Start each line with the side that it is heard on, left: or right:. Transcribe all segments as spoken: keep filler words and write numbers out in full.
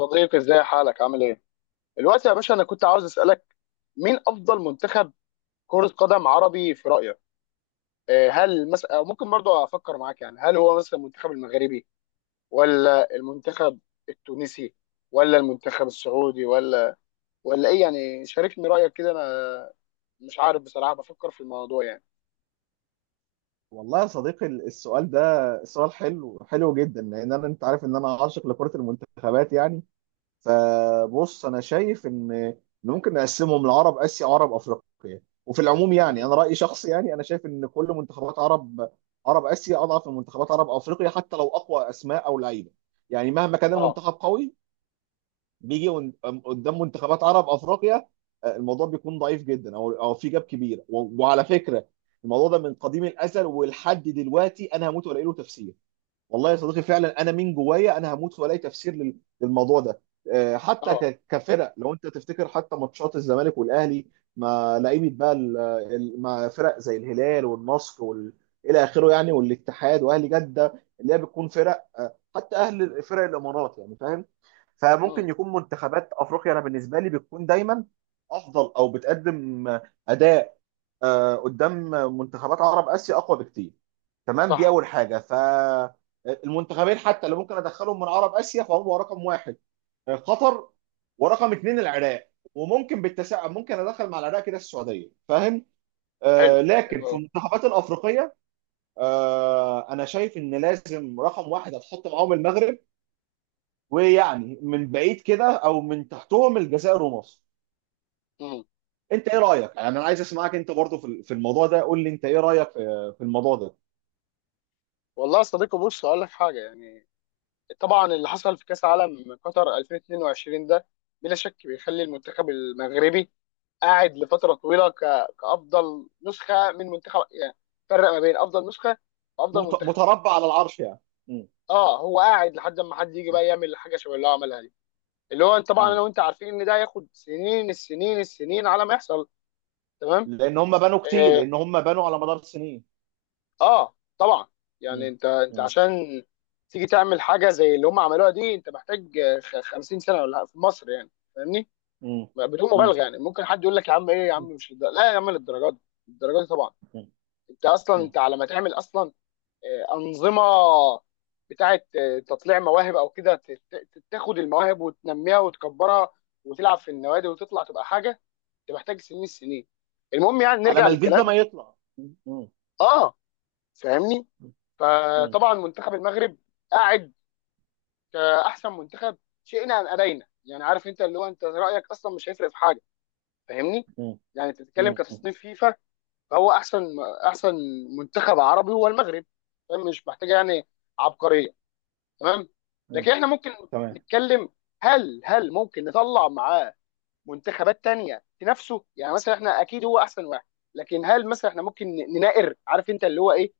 left: صديقي ازاي حالك عامل ايه؟ دلوقتي يا باشا انا كنت عاوز اسالك مين افضل منتخب كرة قدم عربي في رأيك؟ آه، هل مثلا أو ممكن برضو افكر معاك يعني هل هو مثلا المنتخب المغربي ولا المنتخب التونسي ولا المنتخب السعودي ولا ولا ايه يعني شاركني رأيك كده انا مش عارف بصراحة بفكر في الموضوع يعني.
right: والله يا صديقي السؤال ده سؤال حلو حلو جدا لان انا انت عارف ان انا عاشق لكرة المنتخبات يعني. فبص انا شايف ان إن ممكن نقسمهم لعرب اسيا وعرب افريقيا، وفي العموم يعني
left: امم
right: انا رأيي شخصي، يعني انا شايف ان كل منتخبات عرب عرب اسيا اضعف من منتخبات عرب افريقيا، حتى لو اقوى اسماء او لعيبة. يعني مهما كان
left: اه.
right: المنتخب قوي بيجي ون- أم- قدام منتخبات عرب افريقيا، آه، الموضوع بيكون ضعيف جدا، او او في جاب كبير، و- وعلى فكره الموضوع ده من قديم الازل ولحد دلوقتي انا هموت والاقي له تفسير. والله يا صديقي فعلا انا من جوايا انا هموت والاقي تفسير لل- للموضوع ده. آه، حتى
left: اه.
right: ك- كفرق، لو انت تفتكر حتى ماتشات الزمالك والاهلي، ما لعيبه بقى ال- ال- مع فرق زي الهلال والنصر وال... الى اخره، يعني والاتحاد واهلي جده، اللي هي بتكون فرق، آه، حتى اهل فرق الامارات يعني، فاهم؟
left: امم
right: فممكن يكون منتخبات افريقيا انا بالنسبه لي بتكون دايما افضل او بتقدم اداء آه، قدام منتخبات عرب اسيا، اقوى بكتير. تمام؟ دي
left: صح.
right: اول حاجه. فالمنتخبين حتى اللي ممكن ادخلهم من عرب اسيا فهم رقم واحد آه، قطر، ورقم اثنين العراق، وممكن بالتساؤل ممكن ادخل مع العراق كده السعوديه، فاهم؟
left: حلو.
right: آه
left: حلو
right: لكن في
left: قوي.
right: المنتخبات الافريقيه، آه انا شايف ان لازم رقم واحد هتحط معاهم المغرب، ويعني من بعيد كده او من تحتهم الجزائر ومصر.
left: امم
right: انت ايه رايك؟ يعني انا عايز اسمعك انت برضه في في الموضوع ده، قول لي انت ايه رايك في في الموضوع ده.
left: والله يا صديقي، بص هقول لك حاجة يعني. طبعا اللي حصل في كاس عالم قطر الفين واتنين وعشرين ده بلا شك بيخلي المنتخب المغربي قاعد لفتره طويله ك- كافضل نسخه من منتخب يعني. فرق ما بين افضل نسخه وافضل
right: مت-
left: منتخب.
right: متربع على العرش يعني. مم.
left: اه، هو قاعد لحد ما حد يجي بقى يعمل حاجه شبه اللي هو عملها دي، اللي هو طبعا
right: مم.
left: انا وانت عارفين ان ده هياخد سنين السنين السنين على ما يحصل. تمام.
right: لان هم بنوا كتير،
left: اه,
right: لان هم بنوا على مدار السنين.
left: آه طبعا. يعني
right: مم.
left: انت انت
right: مم.
left: عشان تيجي تعمل حاجه زي اللي هم عملوها دي، انت محتاج آه، خ- خمسين سنه ولا في مصر يعني. فاهمني،
right: مم.
left: بدون
right: مم.
left: مبالغه. يعني ممكن حد يقول لك يا عم ايه يا عم مش للدرجة. لا يا عم للدرجات دي. الدرجات دي طبعا.
right: مم.
left: انت اصلا
right: مم.
left: انت على ما تعمل اصلا آه، انظمه بتاعه آه، تطليع مواهب او كده، ت- ت- تاخد المواهب وتنميها وتكبرها وتلعب في النوادي وتطلع تبقى حاجه. انت محتاج سنين السنين. المهم يعني
right: على
left: نرجع
right: ما الجلد ده
left: للكلام.
right: ما يطلع. مم. مم.
left: اه، فاهمني.
right: مم.
left: فطبعا منتخب المغرب قاعد كاحسن منتخب شئنا ام ابينا. يعني عارف انت اللي هو انت رايك اصلا مش هيفرق في حاجه. فاهمني، يعني انت بتتكلم
right: مم.
left: كتصنيف فيفا، فهو احسن، احسن منتخب عربي هو المغرب. فاهم؟ مش محتاجه يعني عبقريه. تمام. لكن
right: مم.
left: احنا ممكن
right: تمام.
left: نتكلم، هل هل ممكن نطلع معاه منتخبات تانية تنافسه. يعني مثلا احنا اكيد هو احسن واحد، لكن هل مثلا احنا ممكن نناقر؟ عارف انت اللي هو ايه،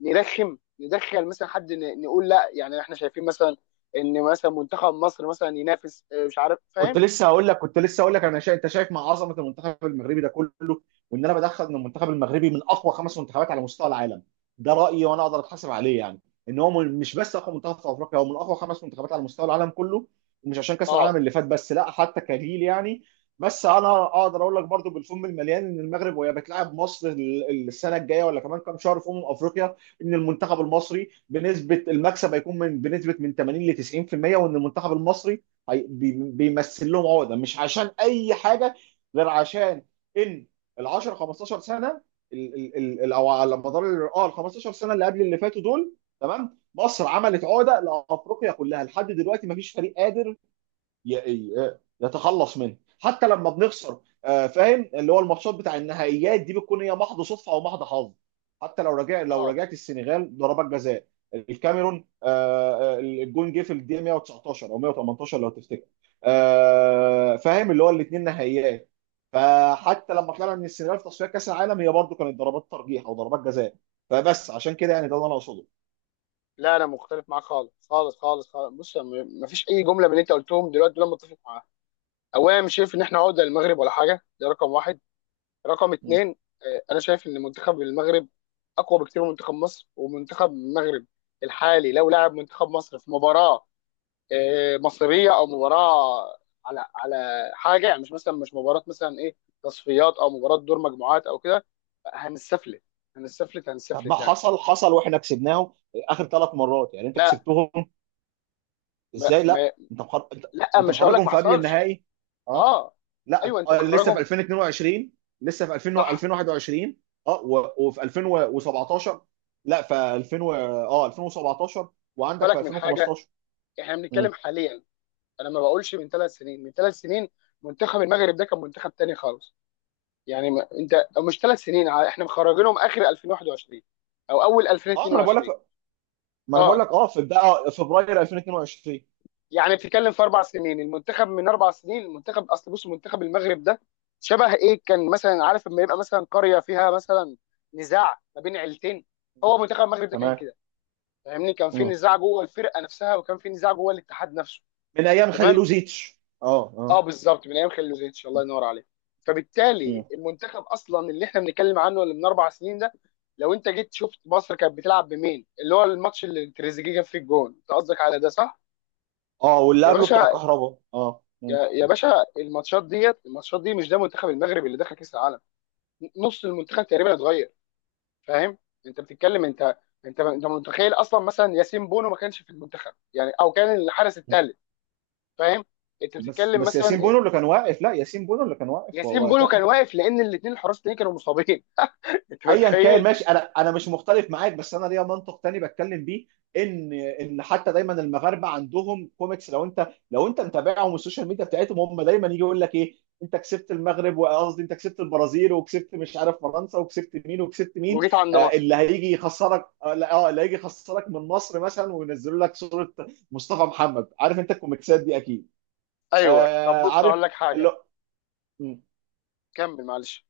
left: نرخم، ندخل مثلا حد، ن- نقول لا، يعني احنا شايفين مثلا ان مثلا منتخب مصر مثلا ينافس. آه، مش عارف،
right: كنت
left: فاهم.
right: لسه هقول لك كنت لسه هقول لك انا شا... انت شايف مع عظمه المنتخب المغربي ده كله، وان انا بدخل ان المنتخب المغربي من اقوى خمس منتخبات على مستوى العالم. ده رايي وانا اقدر اتحاسب عليه يعني. ان هو من- مش بس اقوى منتخب في افريقيا، هو من اقوى خمس منتخبات على مستوى العالم كله، ومش عشان كاس العالم
left: اه.
right: اللي فات بس، لا، حتى كجيل يعني. بس انا اقدر اقول لك برضو بالفم المليان ان المغرب وهي بتلعب مصر ال- السنه الجايه، ولا كمان كام شهر في امم افريقيا، ان المنتخب المصري بنسبه المكسب هيكون من بنسبه من ثمانين ل تسعين في المية، وان المنتخب المصري هي- بي- بيمثل لهم عقده، مش عشان اي حاجه غير عشان ان ال عشر خمستاشر سنه، ال ال ال ال- او على مدار ال- اه ال خمسة عشر سنه اللي قبل اللي فاتوا دول، تمام؟ مصر عملت عقده لافريقيا كلها، لحد دلوقتي ما فيش فريق قادر ي- يتخلص منه. حتى لما بنخسر، آه، فاهم، اللي هو الماتشات بتاع النهائيات دي بتكون هي محض صدفه او محض حظ. حتى لو رجع لو
left: اه.
right: رجعت السنغال ضربات جزاء، الكاميرون، آه، آه، الجون جه في الدقيقه مية وتسعتاشر او مية وتمنتاشر لو تفتكر، آه، فاهم اللي هو الاثنين نهائيات. فحتى لما طلعنا من السنغال في تصفيات كاس العالم، هي برضو كانت ضربات ترجيح او ضربات جزاء. فبس عشان كده يعني، ده اللي انا اقصده.
left: لا، انا مختلف معاك خالص خالص خالص خالص. بص، ما فيش اي جمله من اللي انت قلتهم دلوقتي دول أنا متفق معاها. اولا مش شايف ان احنا عقده للمغرب ولا حاجه، ده رقم واحد. رقم اتنين، آه، انا شايف ان منتخب المغرب اقوى بكتير من منتخب مصر. ومنتخب المغرب الحالي لو لعب منتخب مصر في مباراه آه، مصريه او مباراه على على حاجه يعني، مش مثلا مش مباراه مثلا ايه تصفيات او مباراه دور مجموعات او كده، هنستفلت. هنستفلت
right: طب ما
left: هنستفلت يعني.
right: حصل حصل، واحنا كسبناهم اخر ثلاث مرات يعني. انت
left: لا.
right: كسبتهم
left: ما
right: ازاي؟
left: ما
right: لا، انت محر... انت
left: لا
right: انت
left: مش هقول لك
right: محركهم
left: ما
right: في قبل
left: حصلش.
right: النهائي. اه،
left: اه.
right: لا،
left: ايوه انت
right: آه، لسه في
left: مخرجهم.
right: الفين واتنين وعشرين، لسه في الفين و-
left: صح.
right: الفين وواحد وعشرين، اه، و... وفي الفين وسبعتاشر. لا، في الفين و... اه الفين وسبعتاشر،
left: خد
right: وعندك في
left: بالك من حاجه،
right: الفين وخمستاشر.
left: احنا
right: مم.
left: بنتكلم حاليا. انا ما بقولش من ثلاث سنين. من ثلاث سنين منتخب المغرب ده كان منتخب تاني خالص. يعني ما انت مش ثلاث سنين، ع- احنا مخرجينهم اخر الفين وواحد وعشرين او اول
right: اه، ما انا بقول لك
left: الفين واتنين وعشرين.
right: ما انا بقول
left: اه،
right: لك، اه، في بقى فبراير الفين واتنين وعشرين.
left: يعني بتتكلم في اربع سنين، المنتخب من اربع سنين. المنتخب اصل، بص منتخب المغرب ده شبه ايه؟ كان مثلا، عارف لما يبقى مثلا قريه فيها مثلا نزاع ما بين عيلتين، هو منتخب المغرب ده كان
right: تمام.
left: كده. فاهمني، كان في
right: مم.
left: نزاع جوه الفرقه نفسها، وكان في نزاع جوه الاتحاد نفسه.
right: من ايام
left: تمام.
right: خليلوزيتش، اه،
left: اه
right: اه.
left: بالظبط، من ايام خليلوزيتش، الله ينور عليك. فبالتالي
right: مم.
left: المنتخب اصلا اللي احنا بنتكلم عنه اللي من اربع سنين ده، لو انت جيت شفت مصر كانت بتلعب بمين، اللي هو الماتش اللي تريزيجيه جاب فيه الجون، انت قصدك على ده، صح؟
right: اه، واللي
left: يا
right: قبله بتاع
left: باشا،
right: كهربا، اه. مم.
left: يا, يا باشا الماتشات ديت الماتشات دي مش ده منتخب المغرب اللي دخل كاس العالم. نص المنتخب تقريبا اتغير. فاهم، انت بتتكلم. انت انت انت متخيل اصلا مثلا ياسين بونو ما كانش في المنتخب يعني، او كان الحارس الثالث. فاهم، انت
right: بس
left: بتتكلم
right: بس ياسين
left: مثلا
right: بونو اللي كان واقف، لا، ياسين بونو اللي كان واقف
left: ياسين بونو كان
right: وقتها.
left: واقف لان الاثنين الحراس التانيين كانوا مصابين. انت
right: ايا كان،
left: متخيل؟
right: ماشي، انا انا مش مختلف معاك، بس انا ليا منطق تاني بتكلم بيه، ان ان حتى دايما المغاربه عندهم كوميكس، لو انت لو انت متابعهم والسوشيال ميديا بتاعتهم، هم دايما يجي يقول لك ايه، انت كسبت المغرب، وقصدي انت كسبت البرازيل، وكسبت مش عارف فرنسا، وكسبت مين وكسبت مين.
left: وجيت عند
right: آه
left: مصر.
right: اللي هيجي يخسرك، اه، لا، آه، اللي هيجي يخسرك من مصر مثلا، وينزلوا لك صوره مصطفى محمد، عارف انت الكوميكسات دي اكيد.
left: ايوه. طب
right: آه
left: بص
right: عارف
left: هقول لك حاجه،
right: اللي-
left: كمل معلش.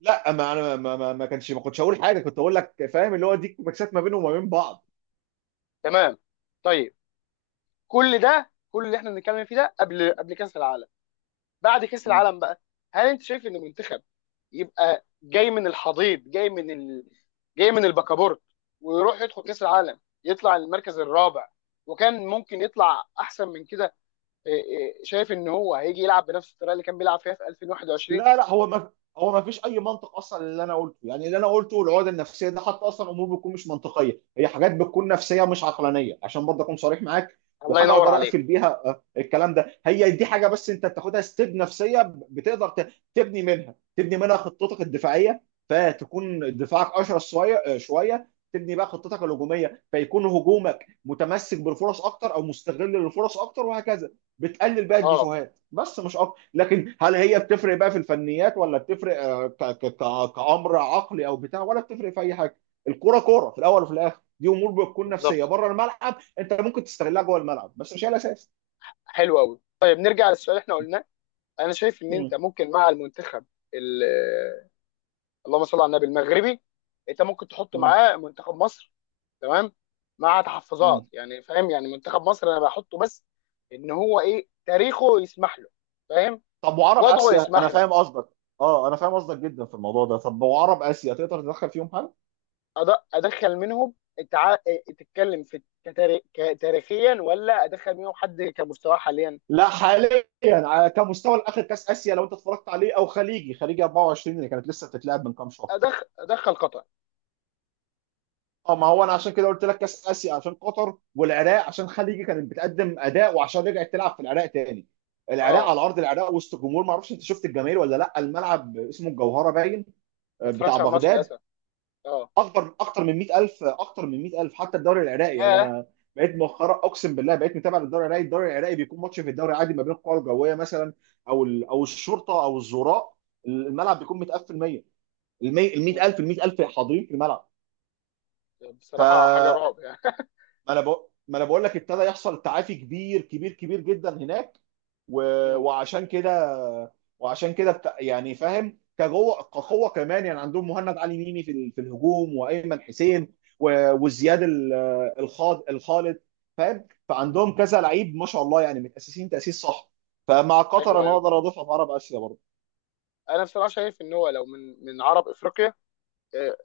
right: لا، ما انا ما ما, ما كانش ما كنتش هقول حاجه، كنت اقول لك فاهم اللي هو دي مكسات ما بينهم وما بين بعض.
left: تمام. طيب، كل ده كل اللي احنا بنتكلم فيه ده قبل قبل كاس العالم. بعد كاس العالم بقى، هل انت شايف ان المنتخب يبقى جاي من الحضيض، جاي من ال... جاي من البكابورت، ويروح يدخل كاس العالم يطلع المركز الرابع، وكان ممكن يطلع احسن من كده، إيه، إيه، شايف ان هو هيجي يلعب بنفس الطريقه اللي كان بيلعب فيها في الفين وواحد وعشرين؟
right: لا لا، هو ما هو ما فيش اي منطق اصلا اللي انا قلته، يعني اللي انا قلته العقد النفسيه ده حتى اصلا، امور بتكون مش منطقيه، هي حاجات بتكون نفسيه مش عقلانيه، عشان برضه اكون صريح معاك.
left: الله
right: وحاجه
left: ينور
right: اقدر اقفل
left: عليك.
right: بيها آه، الكلام ده، هي دي حاجه بس انت بتاخدها ستيب نفسيه، بتقدر ت- تبني منها، تبني منها خطتك الدفاعيه، فتكون دفاعك اشرس شويه، آه، شويه تبني بقى خطتك الهجوميه، فيكون هجومك متمسك بالفرص اكتر او مستغل للفرص اكتر، وهكذا. بتقلل بقى
left: اه
right: الديفوهات، بس مش اكتر. لكن هل هي بتفرق بقى في الفنيات؟ ولا بتفرق آه، ك- ك- ك- كأمر عقلي او بتاع، ولا بتفرق في اي حاجه؟ الكوره كوره في الاول وفي الاخر، دي امور بتكون نفسيه
left: بالظبط.
right: بره الملعب، انت ممكن تستغلها جوه الملعب، بس مش هي الاساس.
left: حلو قوي. طيب نرجع للسؤال اللي احنا قلناه. انا شايف ان انت
right: مم.
left: ممكن مع المنتخب ال- آه، اللهم صل على النبي، المغربي، انت ممكن تحط
right: مم.
left: معاه منتخب مصر. تمام، مع
right: مم.
left: تحفظات يعني. فاهم يعني منتخب مصر انا بحطه بس ان هو ايه، تاريخه يسمح له، فاهم،
right: طب وعرب
left: وضعه
right: اسيا، انا
left: يسمح له.
right: فاهم قصدك. اه، انا فاهم قصدك جدا في الموضوع ده. طب وعرب اسيا تقدر تدخل فيهم حاجه؟
left: أد- ادخل منهم التع... تتكلم في كتاري... ك- تاريخيا، ولا ادخل منهم حد كمستواه حاليا؟
right: لا، حاليا على كمستوى الاخر كاس اسيا لو انت اتفرجت عليه، او خليجي خليجي اربعة وعشرين اللي كانت لسه بتتلعب من كام شهر.
left: أدخ... ادخل قطر.
right: اه، ما هو انا عشان كده قلت لك كاس اسيا عشان قطر والعراق، عشان خليجي كانت بتقدم اداء، وعشان رجعت تلعب في العراق تاني، العراق
left: اه.
right: على ارض العراق وسط جمهور. ما اعرفش انت شفت الجماهير ولا لا، الملعب اسمه الجوهره، باين
left: ما
right: آه، بتاع
left: اتفرجش على الماتش
right: بغداد،
left: للاسف. اه.
right: اكبر، اكتر من مائة ألف، اكتر من مائة ألف. حتى الدوري العراقي، يعني
left: ياه.
right: انا بقيت مؤخرا اقسم بالله بقيت متابع للدوري العراقي. الدوري العراقي بيكون ماتش في الدوري عادي ما بين القوى الجويه مثلا، او ال- او الشرطه او الزوراء، الملعب بيكون متقفل مية، ال
left: مم.
right: مائة ألف، ال مية الف حاضرين في الملعب. ف،
left: بصراحه حاجه رعب يعني.
right: ما انا بقول ما انا بقول لك ابتدى يحصل تعافي كبير كبير كبير جدا هناك، و...
left: مم.
right: وعشان كده، وعشان كده بت... يعني فاهم كجوه كقوه كمان. يعني عندهم مهند علي ميمي في ال- في الهجوم وايمن حسين، و... وزياد ال- الخاض الخالد، فاهم؟
left: مم.
right: فعندهم كذا لعيب ما شاء الله يعني، متاسسين تاسيس صح. فمع قطر
left: ايوه
right: انا
left: ايوه.
right: اقدر اضيفها في عرب اسيا برضه.
left: انا بصراحه شايف ان هو لو من من عرب افريقيا، آه،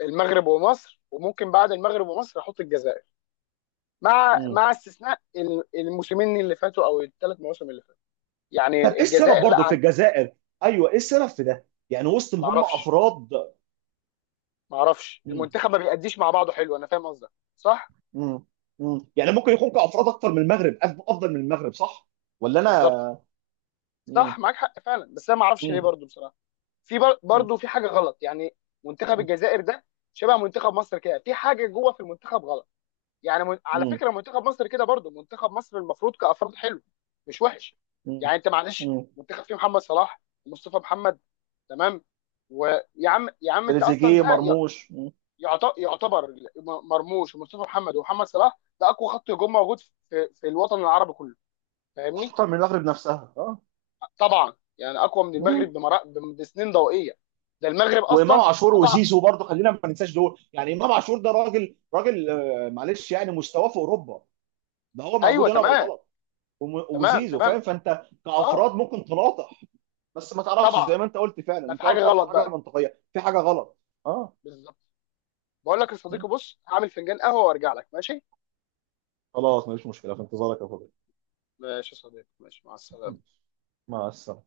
left: المغرب ومصر. وممكن بعد المغرب ومصر احط الجزائر، مع
right: مم.
left: مع استثناء ال- الموسمين اللي فاتوا او الثلاث مواسم اللي فاتوا، يعني
right: طب ايه السبب
left: الجزائر لا
right: برضه في
left: عن...
right: الجزائر؟ ايوه ايه السبب في ده؟ يعني وسط
left: ما
right: ما هم
left: اعرفش،
right: افراد.
left: ما اعرفش.
right: مم.
left: المنتخب ما بيأديش مع بعضه حلو. انا فاهم قصدك. صح.
right: مم. مم. يعني ممكن يكون كافراد اكتر من المغرب، أف- افضل من المغرب، صح ولا
left: بالظبط.
right: انا؟ مم.
left: صح، معاك حق فعلا، بس انا ما اعرفش ليه
right: مم.
left: برضو بصراحه. في بر-
right: مم.
left: برضو في حاجه غلط يعني. منتخب الجزائر ده شبه منتخب مصر كده، في حاجه جوه في المنتخب غلط. يعني من... على
right: مم.
left: فكره منتخب مصر كده برضو، منتخب مصر المفروض كافراد حلو، مش وحش.
right: مم.
left: يعني انت معلش
right: مم.
left: منتخب فيه محمد صلاح ومصطفى محمد، تمام، ويا عم يا عم انت اصلا
right: تريزيجيه
left: ده
right: مرموش. مم.
left: يعت- يعتبر. م- مرموش ومصطفى محمد ومحمد صلاح ده اقوى خط هجوم موجود في في الوطن العربي كله. فاهمني،
right: اكتر من المغرب نفسها، اه.
left: طبعا يعني اقوى من المغرب
right: مم.
left: بمرا- بم- بسنين ضوئيه. ده المغرب
right: وامام
left: اصلا.
right: عاشور
left: طبعا.
right: وزيزو برضه، خلينا ما ننساش دول، يعني امام عاشور ده راجل راجل، آه، معلش يعني، مستواه في اوروبا، ده هو موجود
left: ايوه
right: هنا
left: تمام.
right: بالغلط. وم-
left: تمام.
right: وزيزو
left: تمام.
right: فاهم؟ فانت
left: اه
right: كافراد ممكن تناطح، بس ما تعرفش، زي
left: طبعا.
right: ما انت قلت فعلا،
left: ما في
right: انت
left: حاجه
right: قلت اكتر
left: غلط
right: حاجه
left: بقى.
right: منطقيه، في حاجه غلط. اه.
left: بالظبط. بقول لك يا صديقي، بص هعمل فنجان قهوه وارجع لك، ماشي؟
right: خلاص، مفيش مشكلة، في انتظارك يا فضل.
left: ماشي يا صديقي، ماشي، مع السلامه.
right: مع السلامة.